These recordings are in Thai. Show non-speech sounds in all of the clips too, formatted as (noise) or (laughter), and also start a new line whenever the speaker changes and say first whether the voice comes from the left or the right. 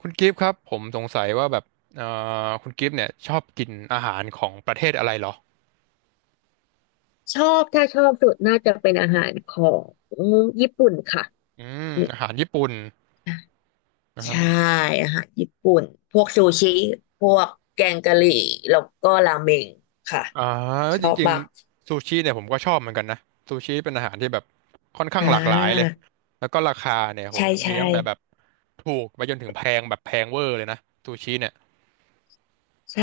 right: คุณกิฟต์ครับผมสงสัยว่าแบบเอ่คุณกิฟต์เนี่ยชอบกินอาหารของประเทศอะไรเหรอ
left: ชอบถ้าชอบสุดน่าจะเป็นอาหารของญี่ปุ่นค่ะ
right: อืม
left: อืม
right: อาหารญี่ปุ่นนะครับ
left: ใช่อาหารญี่ปุ่นพวกซูชิพวกแกงกะหรี่แล้วก็ราเมงค่ะ
right: อ่า
left: ช
right: จ
left: อบ
right: ริง
left: มาก
right: ๆซูชิเนี่ยผมก็ชอบเหมือนกันนะซูชิเป็นอาหารที่แบบค่อนข้า
left: อ่
right: งหลากหลายเลย
left: า
right: แล้วก็ราคาเนี่ยโห
left: ใช่
right: มี
left: ใช่
right: ตั้งแต่แบบถูกไปจนถึงแพงแบบแพงเวอร์เลยนะซูชิเนี่ย
left: ใช่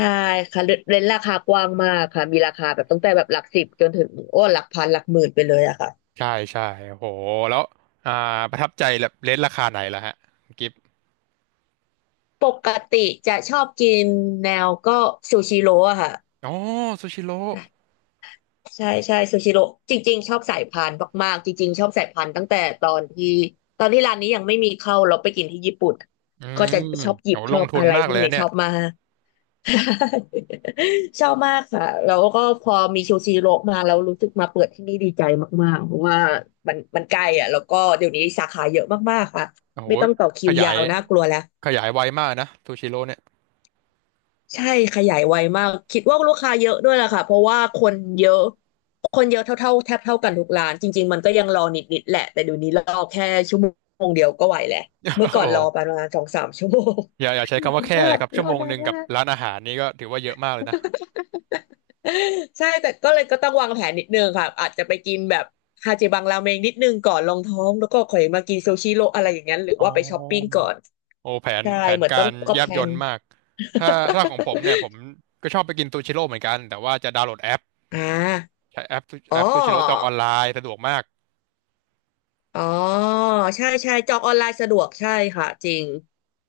left: ค่ะเรเรนราคากว้างมากค่ะมีราคาแบบตั้งแต่แบบหลักสิบจนถึงโอ้หลักพันหลักหมื่นไปเลยอะค่ะ
right: ใช่ใช่โหแล้วอ่าประทับใจแบบเลทราคาไหนล่ะฮะคุณกิฟต์
left: ปกติจะชอบกินแนวก็ซูชิโร่อะค่ะ
right: อ๋อซูชิโร่
left: ใช่ใช่ซูชิโร่จริงๆชอบสายพานมากๆจริงๆชอบสายพานตั้งแต่ตอนที่ร้านนี้ยังไม่มีเข้าเราไปกินที่ญี่ปุ่น
right: อื
left: ก็
right: ม
left: จะชอบหยิบ
right: โห
left: ช
right: ล
left: อ
right: ง
left: บ
right: ทุน
left: อะไร
right: มาก
left: พ
right: เล
left: วก
right: ยนะ
left: นี้
right: เนี่
left: ช
right: ย
left: อบมาก (laughs) ชอบมากค่ะแล้วก็พอมีซูชิโร่มาเรารู้สึกมาเปิดที่นี่ดีใจมากๆเพราะว่ามันใกล้อ่ะแล้วก็เดี๋ยวนี้สาขาเยอะมากๆค่ะ
right: โอ้โห
left: ไม่ต้องต่อคิ
right: ข
left: ว
right: ยา
left: ยา
right: ย
left: วน่ากลัวแล้ว
right: ขยายไวมากนะซูชิโร่เนี่ย
left: ใช่ขยายไวมากคิดว่าลูกค้าเยอะด้วยแหละค่ะเพราะว่าคนเยอะคนเยอะเท่าๆแทบเท่ากันทุกร้านจริงๆมันก็ยังรอนิดๆแหละแต่เดี๋ยวนี้รอแค่ชั่วโมงเดียวก็ไหวแหละ
right: (laughs)
left: เมื่อ
right: โอ้
left: ก่อนรอป
right: โห
left: ระมาณสองสามชั่วโมง
right: อย่าอย่าใช้คำว่าแค่
left: ว่า
right: เลยครับ
left: ร
right: ชั่ว
left: อ
right: โมง
left: นา
right: ห
left: น
right: นึ่งกั
left: มา
right: บ
left: ก
right: ร้านอาหารนี่ก็ถือว่าเยอะมากเลยนะ
left: ใช่แต่ก็เลยก็ต้องวางแผนนิดนึงค่ะอาจจะไปกินแบบฮาเจบังราเมงนิดนึงก่อนรองท้องแล้วก็ค่อยมากินซูชิโรอะไรอย่างนั้นหรือ
right: อ๋อ
left: ว่าไปช้อปปิ้งก่อน
right: โอ้แผน
left: ใช่
right: แผน
left: เหมือนต้อ
right: กา
left: ง
right: ร
left: ก็
right: แย
left: แพ
right: บ
left: ล
right: ย
left: น
right: ลมาก ถ้าถ้าของผมเนี่ยผมก็ชอบไปกินซูชิโร่เหมือนกัน แต่ว่าจะดาวน์โหลดแอป
left: (laughs) อ่า
right: ใช้แอป
left: อ๋
right: แอปซูชิโร่จองอ
left: อ
right: อนไลน์สะดวกมาก
left: อ๋อใช่ใช่จองออนไลน์สะดวกใช่ค่ะจริง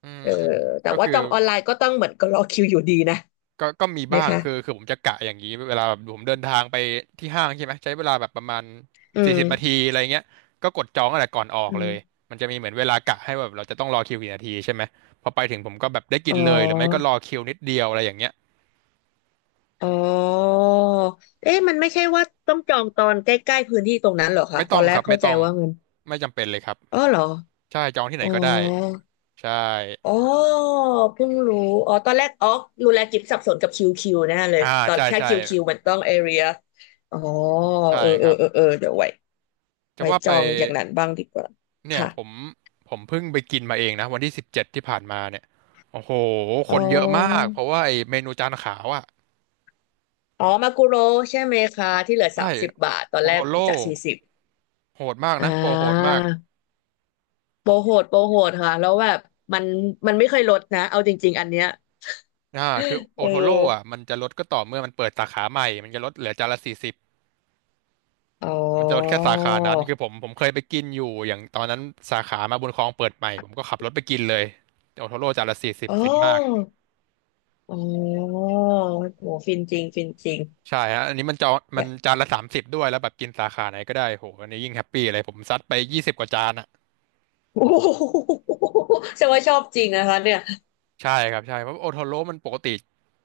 right: อืม
left: เออ
right: อืม
left: แต่
right: ก็
left: ว่า
right: คือ
left: จองออนไลน์ก็ต้องเหมือนก็รอคิวอยู่ดีนะ
right: ก็มี
left: ไหม
right: บ้าง
left: คะ
right: คือผมจะกะอย่างนี้เวลาแบบผมเดินทางไปที่ห้างใช่ไหมใช้เวลาแบบประมาณ
left: อื
right: สี่
left: ม
right: สิบนาทีอะไรเงี้ยก็กดจองตั้งแต่ก่อนออก
left: อื
right: เลย
left: ม
right: มันจะมีเหมือนเวลากะให้แบบเราจะต้องรอคิวกี่นาทีใช่ไหมพอไปถึงผมก็แบบได้กิ
left: อ๋
right: นเลยหรือไม่ก็
left: อ
right: รอคิวนิดเดียวอะไรอย่างเงี้ย
left: อ๋อเอ๊ะมันไม่ใช่ว่าต้องจองตอนใกล้ๆพื้นที่ตรงนั้นเหรอคะ
right: ไม่
left: ต
right: ต้
left: อ
right: อ
left: น
right: ง
left: แร
right: ค
left: ก
right: รับไม่
left: เข้าใจ
right: ต้อง
left: ว่าเงิน
right: ไม่จำเป็นเลยครับ
left: อ๋อเหรอ
right: ใช่จองที่ไหน
left: อ๋อ
right: ก็ได้ใช่
left: อ๋อเพิ่งรู้อ๋อตอนแรกอ๋อรู้แล้วกิตบสับสนกับคิวคิวแน่เลย
right: อ่า
left: ตอน
right: ใช่
left: แค่
right: ใช่
left: คิวคิวมันต้องเอเรียอ๋อ
right: ใช่
left: เออ
right: ค
left: เออ
right: รับ
left: เออเออเดี๋ยวไว้
right: จะว่า
left: จ
right: ไป
left: องอย่างนั้นบ้างดีกว่า
right: เนี่ย
left: ค่ะ
right: ผมเพิ่งไปกินมาเองนะวันที่17ที่ผ่านมาเนี่ยโอ้โหค
left: อ๋อ
right: นเยอะมากเพราะว่าไอเมนูจานขาวอ่ะ
left: อ๋อมากุโรใช่ไหมคะที่เหลือ
right: ใช่
left: สามสิบบาทตอน
right: โอ
left: แร
right: โท
left: ก
right: โร่
left: จากสี่สิบ
right: โหดมาก
left: อ่
right: นะโปรโหด
left: า
right: มาก
left: โปรโหดโปรโหดค่ะแล้วแบบมันมันไม่เคยลดนะเอาจริงๆอันเนี้ย
right: คือโอ
left: เออ
right: โทโร่อ่ะมันจะลดก็ต่อเมื่อมันเปิดสาขาใหม่มันจะลดเหลือจานละสี่สิบ
left: อ๋
right: มันจะลดแค่
left: อ
right: สาขานั้นคือผมเคยไปกินอยู่อย่างตอนนั้นสาขามาบุญครองเปิดใหม่ผมก็ขับรถไปกินเลยโอโทโร่จานละสี่สิบ
left: อ๋อ
right: ฟินมาก
left: อ๋อโหฟินจริงฟินจริง
right: ใช่ฮะอันนี้มั
left: เนี่
right: น
left: ย
right: จานละ30ด้วยแล้วแบบกินสาขาไหนก็ได้โหอันนี้ยิ่งแฮปปี้เลยผมซัดไป20กว่าจานอ่ะ
left: (laughs) โอ้โหแสดงว่าชอบจริงนะคะเนี่ย
right: ใช่ครับใช่เพราะโอโทโร่มันปกติ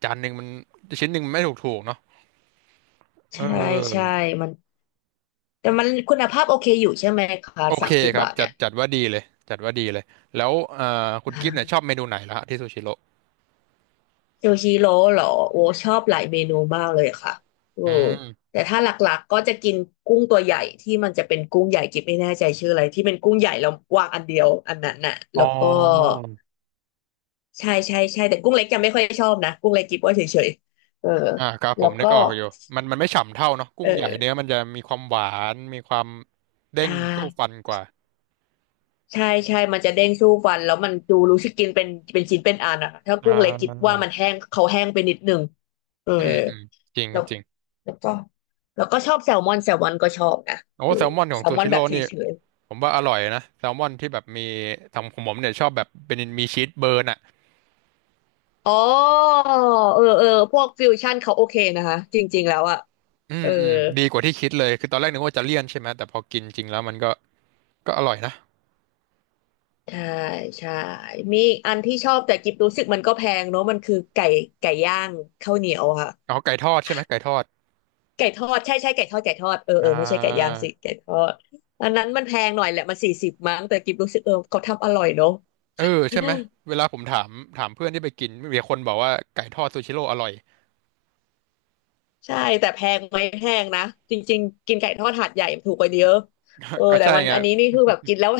right: จานหนึ่งมันชิ้นหนึ่งมันไม่ถูกเนาะเ
left: ใช่ใช่
right: ออ
left: มันแต่มันคุณภาพโอเคอยู่ใช่ไหมคะ
right: โอ
left: สา
right: เค
left: มสิบ
right: ครับ
left: บาท
right: จั
left: เนี่
right: ด
left: ย
right: จัดว่าดีเลยจัดว่าดีเลยแล้วคุณกิฟต์เนี่ยชอบเมนูไหนล่ะฮะที่ซูชิโร่
left: ซูชิโร่เหรอโอ้ชอบหลายเมนูมากเลยค่ะเออ
right: อืม
left: แต่ถ้าหลักๆก็จะกินกุ้งตัวใหญ่ที่มันจะเป็นกุ้งใหญ่กิ๊บไม่แน่ใจชื่ออะไรที่เป็นกุ้งใหญ่แล้ววางอันเดียวอันนั้นน่ะ
right: อ๋
left: แล้
right: อ
left: วก็ใช่ใช่ใช่แต่กุ้งเล็กจะไม่ค่อยชอบนะกุ้งเล็กกิ๊บว่าเฉยๆเออ
right: อ่าครับผ
left: แล้
right: ม
left: ว
right: นึก
left: ก็
right: ออกอยู่มันไม่ฉ่ำเท่าเนาะกุ้
left: เอ
right: งใหญ่เนื้อ
left: อ
right: มันจะมีความหวานมีความเด้
left: ใช่
right: งสู้ฟันกว่า
left: ใช่ใช่มันจะเด้งสู้ฟันแล้วมันดูรู้สึกกินเป็นชิ้นเป็นอันอะถ้า
right: อ่
left: กุ้งเล็กกิ๊บว่า
right: า
left: มันแห้งเขาแห้งไปนิดนึงเออ
right: อืมอืมจริงค
left: แล้
right: รั
left: ว
right: บจริง
left: แล้วก็แล้วก็ชอบแซลมอนแซลมอนก็ชอบนะ
right: โอ้
left: เออ
right: แซลมอนขอ
left: แซ
right: ง
left: ล
right: ซู
left: มอน
right: ชิ
left: แบ
right: โร่
left: บเฉ
right: นี่
left: ย
right: ผมว่าอร่อยนะแซลมอนที่แบบมีทำของผมเนี่ยชอบแบบเป็นมีชีสเบิร์นอ่ะ
left: ๆอ๋อเออเออพวกฟิวชั่นเขาโอเคนะคะจริงๆแล้วอะ
right: อื
left: เอ
right: ม
left: อ
right: อืมดีกว่าที่คิดเลยคือตอนแรกนึกว่าจะเลี่ยนใช่ไหมแต่พอกินจริงแล้วมันก็อร่อยนะ
left: ใช่ใช่มีอีกอันที่ชอบแต่กิบรู้สึกมันก็แพงเนอะมันคือไก่ไก่ย่างข้าวเหนียวค่ะ
right: เอาไก่ทอดใช่ไหมไก่ทอด
left: ไก่ทอดใช่ใช่ไก่ทอดไก่ทอดเออเอ
right: อ่า
left: อไม่ใช่ไก่ย่างสิไก่ทอดอันนั้นมันแพงหน่อยแหละมันสี่สิบมั้งแต่กิบรู้สึกเออเขาทำอร่อยเนอะ
right: เออใช่ไหมเวลาผมถามเพื่อนที่ไปกินมีคนบอกว่าไก่ทอดซูชิโร่อร่อย
left: ใช่แต่แพงไหมแพงนะจริงๆกินไก่ทอดหาดใหญ่ถูกกว่าเยอะเออ
right: (laughs) ก็
left: แต่
right: ใช่
left: มัน
right: ไง
left: อันนี้นี่คือแบบกินแล้ว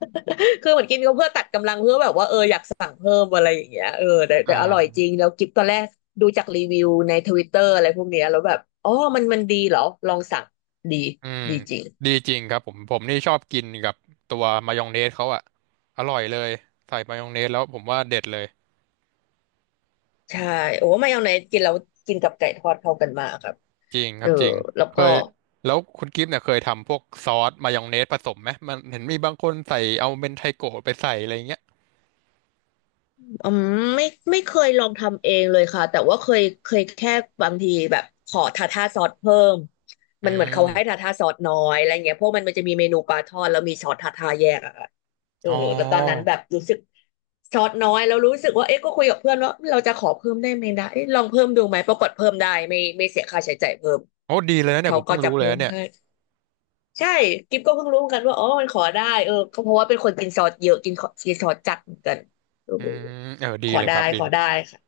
left: (laughs) คือเหมือนกินก็เพื่อตัดกำลังเพื่อแบบว่าเอออยากสั่งเพิ่มอะไรอย่างเงี้ยเออแต่
right: อ่
left: อร่อยจ
right: า
left: ริงแล้วกิ๊บตอนแรกดูจากรีวิวในทวิตเตอร์อะไรพวกเนี้ยแล้วแบบอ๋อมันดีเหรอลองสั่งดี
right: อืม
left: ดีจริง
right: ดีจริงครับผมนี่ชอบกินกับตัวมายองเนสเขาอะอร่อยเลยใส่มายองเนสแล้วผมว่าเด็ดเลย
left: ใช่โอ้มายองเนสกินแล้วกินกับไก่ทอดเข้ากันมากครับ
right: จริงค
left: เอ
right: รั
left: อ
right: บจริง
left: แล้ว
right: เค
left: ก็
right: ยแล้วคุณกิฟต์เนี่ยเคยทำพวกซอสมายองเนสผสมไหมมันเห็นมีบางคนใส่เอาเมนไทโกะไปใส่อะไรอย่างเงี้ย
left: อืมไม่ไม่เคยลองทำเองเลยค่ะแต่ว่าเคยแค่บางทีแบบขอทาท่าซอสเพิ่ม
right: อื
left: มันเหมือนเขาให้
right: ม
left: ทาท่าซอสน้อยอะไรเงี้ยเพราะมันจะมีเมนูปลาทอดแล้วมีซอสทาท่าแยกอะค่ะเออ
right: อ๋
left: แล้วตอนนั้น
right: อ
left: แบบรู้สึกซอสน้อยแล้วรู้สึกว่าเอ๊ะก็คุยกับเพื่อนว่าเราจะขอเพิ่มได้ไหมนะเอ๊ะลองเพิ่มดูไหมปรากฏเพิ่มได้ไม่เสียค่าใช้จ่ายเพิ่ม
right: โอ้ดีเลยนะเนี่ย
left: เขา
right: ผม
left: ก็
right: เพิ่ง
left: จะ
right: รู้เลย
left: เพิ่
right: นะ
left: ม
right: เนี่ย
left: ให้ ใช่กิฟก็เพิ่งรู้เหมือนกันว่าอ๋อมันขอได้เออก็เพราะว่าเป็นคนกินซอสเยอะกินกินซอสจัดเหมือนกันเออ
right: อืมเออดี
left: ขอ
right: เลย
left: ได้
right: ครับดี
left: ขอ
right: เลย
left: ได้ค่ะ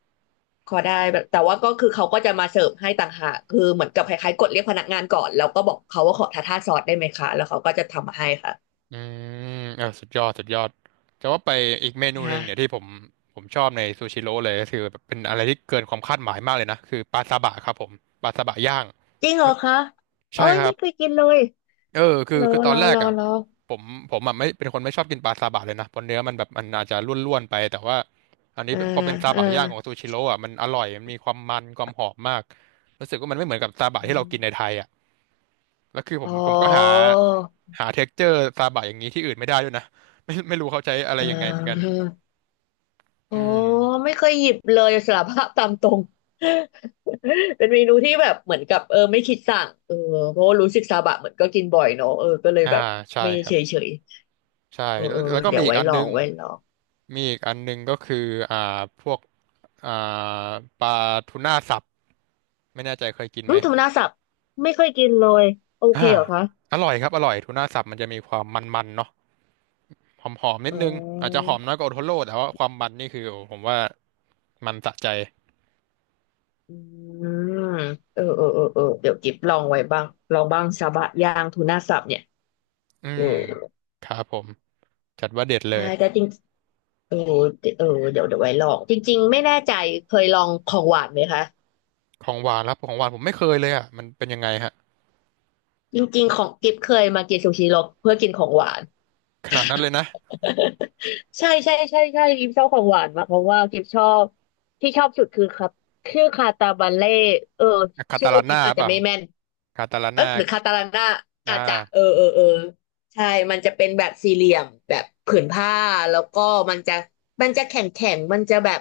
left: ขอได้แบบแต่ว่าก็คือเขาก็จะมาเสิร์ฟให้ต่างหากคือเหมือนกับคล้ายๆกดเรียกพนักงานก่อนแล้วก็บอกเขาว่าขอทาทาซอสได้ไหมคะแล้วเขาก็จะทำมาให้ค่ะ
right: อืมเออสุดยอดสุดยอดจะว่าไปอีกเมนูหนึ่
left: ฮะ
right: งเนี่ยที่ผมชอบในซูชิโร่เลยก็คือแบบเป็นอะไรที่เกินความคาดหมายมากเลยนะคือปลาซาบะครับผมปลาซาบะย่าง
left: จริงเหรอคะโอ้
right: ใช่
left: ย
right: ครั
left: ไม่
right: บ
left: เคยกินเลย
right: เออ
left: รอ
right: คือตอ
left: ร
right: น
left: อ
right: แรก
left: รอ
right: อ่ะ
left: รอ
right: ผมอ่ะไม่เป็นคนไม่ชอบกินปลาซาบะเลยนะเพราะเนื้อมันแบบมันอาจจะร่วนๆไปแต่ว่าอันนี้
left: อ่า
right: พอเป็นซา
left: อ่า
right: บะย่างของซูชิโร่อ่ะมันอร่อยมันมีความมันความหอมมากรู้สึกว่ามันไม่เหมือนกับซาบะ
left: อ
right: ที่เรากิน
left: ม
right: ในไทยอ่ะแล้วคือผม
left: อ๋อ
right: ก็หาเท็กเจอร์ซาบะอย่างนี้ที่อื่นไม่ได้ด้วยนะไม่รู้เขาใช้อะไร
left: อ่
right: ยังไงเหมือนกัน
left: า โอ้
right: อืม
left: ไม่เคยหยิบเลยสารภาพตามตรง (laughs) เป็นเมนูที่แบบเหมือนกับเออไม่คิดสั่งเออเพราะว่ารู้สึกซาบะเหมือนก็กินบ่อยเนอะเออก็เลย
right: อ่า
left: แบบ
right: ใช่
left: ไม่
right: ครั
left: เฉ
right: บ
left: ยเฉย
right: ใช่
left: เออ
right: แล้ว
left: เออ
right: แล้วก็
left: เดี๋ย
right: มี
left: ว
right: อีก
left: ไว้
right: อัน
left: ลอ
right: นึ
left: ง
right: ง
left: ไว้ลอง
right: มีอีกอันนึงก็คืออ่าพวกอ่าปลาทูน่าสับไม่แน่ใจเคยกิน
left: อื
right: ไหม
left: มธรนาศับไม่เคยกินเลยโอเค
right: อ่า
left: เหรอคะ
right: อร่อยครับอร่อยทูน่าสับมันจะมีความมันๆเนาะหอมๆนิด
left: อ๋
right: นึงอาจจะ
left: อ
right: หอมน้อยกว่าโอโทโร่แต่ว่าความมันนี่คือโอ้ผมว่ามันสะใจ
left: อืมเออเออเออเออเดี๋ยวกิบลองไว้บ้างลองบ้างซาบะย่างทูน่าสับเนี่ย
right: อื
left: เออ
right: มครับผมจัดว่าเด็ดเล
left: ใช่
right: ย
left: แต่จริงเออเออเดี๋ยวเดี๋ยวไว้ลองจริงๆไม่แน่ใจเคยลองของหวานไหมคะ
right: ของหวานครับของหวานผมไม่เคยเลยอ่ะมันเป็นยังไงฮะ
left: จริงๆของกิฟเคยมากินซูชิหรอกเพื่อกินของหวาน (laughs)
right: ขนาดนั้นเลยนะ
left: ใช่ใช่ใช่ใช่กิฟชอบของหวานมากเพราะว่ากิฟชอบที่ชอบสุดคือครับชื่อคาตาบันเล่เออ
right: คา
left: ชื่
right: ตา
left: อ
right: ลา
left: กิ
right: น่า
left: ฟอาจ
right: เป
left: จะ
right: ล่า
left: ไม่แม่น
right: คาตาลา
left: เออ
right: น่า
left: หรือคาตาลันน่า
right: อ่า
left: อาจจะเออเออเออใช่มันจะเป็นแบบสี่เหลี่ยมแบบผืนผ้าแล้วก็มันจะแข็งแข็งมันจะแบบ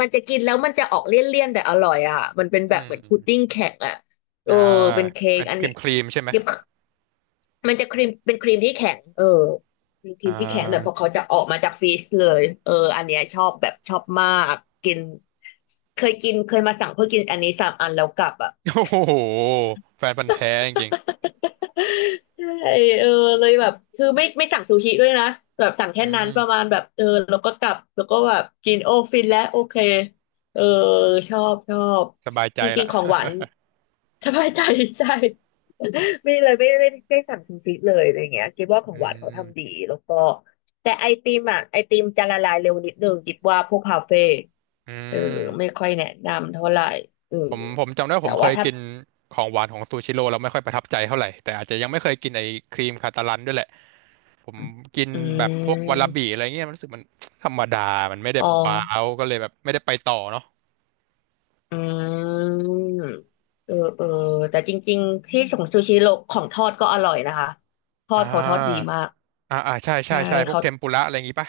left: มันจะกินแล้วมันจะออกเลี่ยนๆแต่อร่อยอ่ะมันเป็น
right: อื
left: แบบเหมือนพุดดิ้
right: ม
left: งแข็งอ่ะเออ
right: อ่า
left: เป็นเค้ก
right: เป็น
left: อัน
right: ครี
left: นี้
right: มใช่ไหม
left: เก็บ มันจะครีมเป็นครีมที่แข็งเออเป็นครี
right: อ่
left: มที่แข็งแต่พอ
right: า
left: เขาจะออกมาจากฟรีซเลยเอออันเนี้ยชอบแบบชอบมากกินเคยกินเคยมาสั่งเพื่อกินอันนี้3 อันแล้วกลับอ่ะ
right: โอ้โหแฟนพันธุ์แท้จริง
left: ใช่เออเลยแบบคือไม่สั่งซูชิด้วยนะแบบสั่ง
right: ๆ
left: แค่
right: อื
left: นั้น
right: ม
left: ประมาณแบบเออแล้วก็กลับแล้วก็แบบกินโอฟินแล้วโอเคเออชอบชอบ
right: สบายใจ
left: จริ
right: ละ
left: งๆของหวาน
right: (laughs)
left: สบายใจ (laughs) ใช่ (laughs) ไม่เลยไม่ได้สั่งซูชิเลยอะไรเงี้ยคิดว่าขอ
right: อื
left: งหวานเขาทำดี
right: ม
left: แล้วก็แต่ไอติมอ่ะไอติมจะละลายเร็วนิดนึงคิดว่าพวกคาเฟ่
right: อื
left: เออไม่
right: ม
left: ค่อยแนะนำเท่าไหร่เออ
right: ผมจำได้ว่า
left: แต่
right: ผมเค
left: ว่า
right: ย
left: ถ้า
right: กินของหวานของซูชิโร่แล้วไม่ค่อยประทับใจเท่าไหร่แต่อาจจะยังไม่เคยกินไอ้ครีมคาตาลันด้วยแหละผมกิน
left: อื
right: แบบพวกวาลาบิ
left: ม
right: อะไรเงี้ยมันรู้สึกมัน (tsk) ธรรมดามันไม่ได้
left: อ๋อ
right: ว้าวก็เลยแบบไม่ได้ไปต่อเนาะ
left: อืมเออเออแต่จริงๆที่ของซูชิโรของทอดก็อร่อยนะคะทอ
right: อ่
left: ดเขาทอดดี
right: า
left: มาก
right: อ่าอ่าใช่ใช่
left: ใช่
right: ใช่พวก
left: เขา
right: เทมปุระอะไรอย่างงี้ป่ะ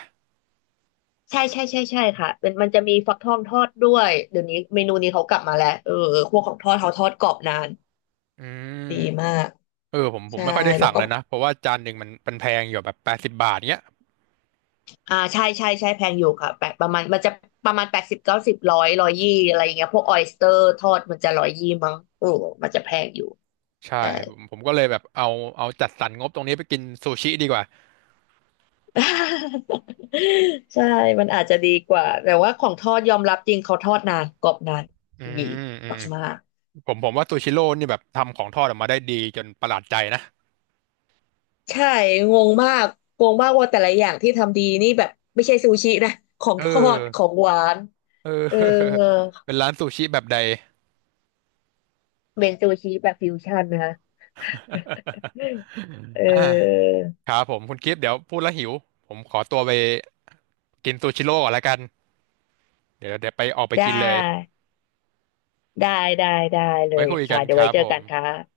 left: ใช่ใช่ใช่ใช่ค่ะเป็นมันจะมีฟักทองทอดด้วยเดี๋ยวนี้เมนูนี้เขากลับมาแล้วเออเออพวกของทอดเขาทอดกรอบนาน
right: อืม
left: ดีมาก
right: เออผม
left: ใช่
right: ไม่ค่อยได้
left: แล้ว
right: สั่ง
left: ก็
right: เลยนะเพราะว่าจานหนึ่งมันแพงอยู่แบบ80บาทเนี้ย
left: อ่าใช่ใช่ใช่แพงอยู่ค่ะแปดประมาณมันจะประมาณ80 90ร้อยร้อยยี่อะไรอย่างเงี้ยพวกออยสเตอร์ทอดมันจะร้อยยี่มั้งเออมันจะแพงอยู่
right: ใช่
left: ใช่
right: ผมก็เลยแบบเอาจัดสรรงบตรงนี้ไปกินซูชิดีกว่า
left: ใช่ มันอาจจะดีกว่า แต่ว่าของทอดยอมรับจริงเขาทอดนานกรอบนาน
right: อื
left: ดี
right: มอืม
left: มาก
right: ผมว่าซูชิโร่นี่แบบทำของทอดออกมาได้ดีจนประหลาดใจนะ
left: ๆใช่งงมากงงมากว่าแต่ละอย่างที่ทำดีนี่แบบไม่ใช่ซูชินะของ
right: เอ
left: ทอดขอ
right: อ
left: งหวาน
right: เออ
left: เออ
right: (laughs) เป็นร้านซูชิแบบใด
left: เป็นซูชิแบบฟิวชั่นนะคะเอ
right: (laughs) อ่า
left: อ
right: ครับผมคุณกิฟต์เดี๋ยวพูดแล้วหิวผมขอตัวไปกินซูชิโร่ก่อนละกันเดี๋ยวไปออกไป
left: ได
right: กินเลย
left: ้ได้ได้ได้เล
right: ไว้
left: ย
right: คุย
left: ค่ะ
right: กัน
left: เดี๋ย
right: ค
left: วไว้
right: รับ
left: เจอ
right: ผ
left: กั
right: ม
left: นค่ะ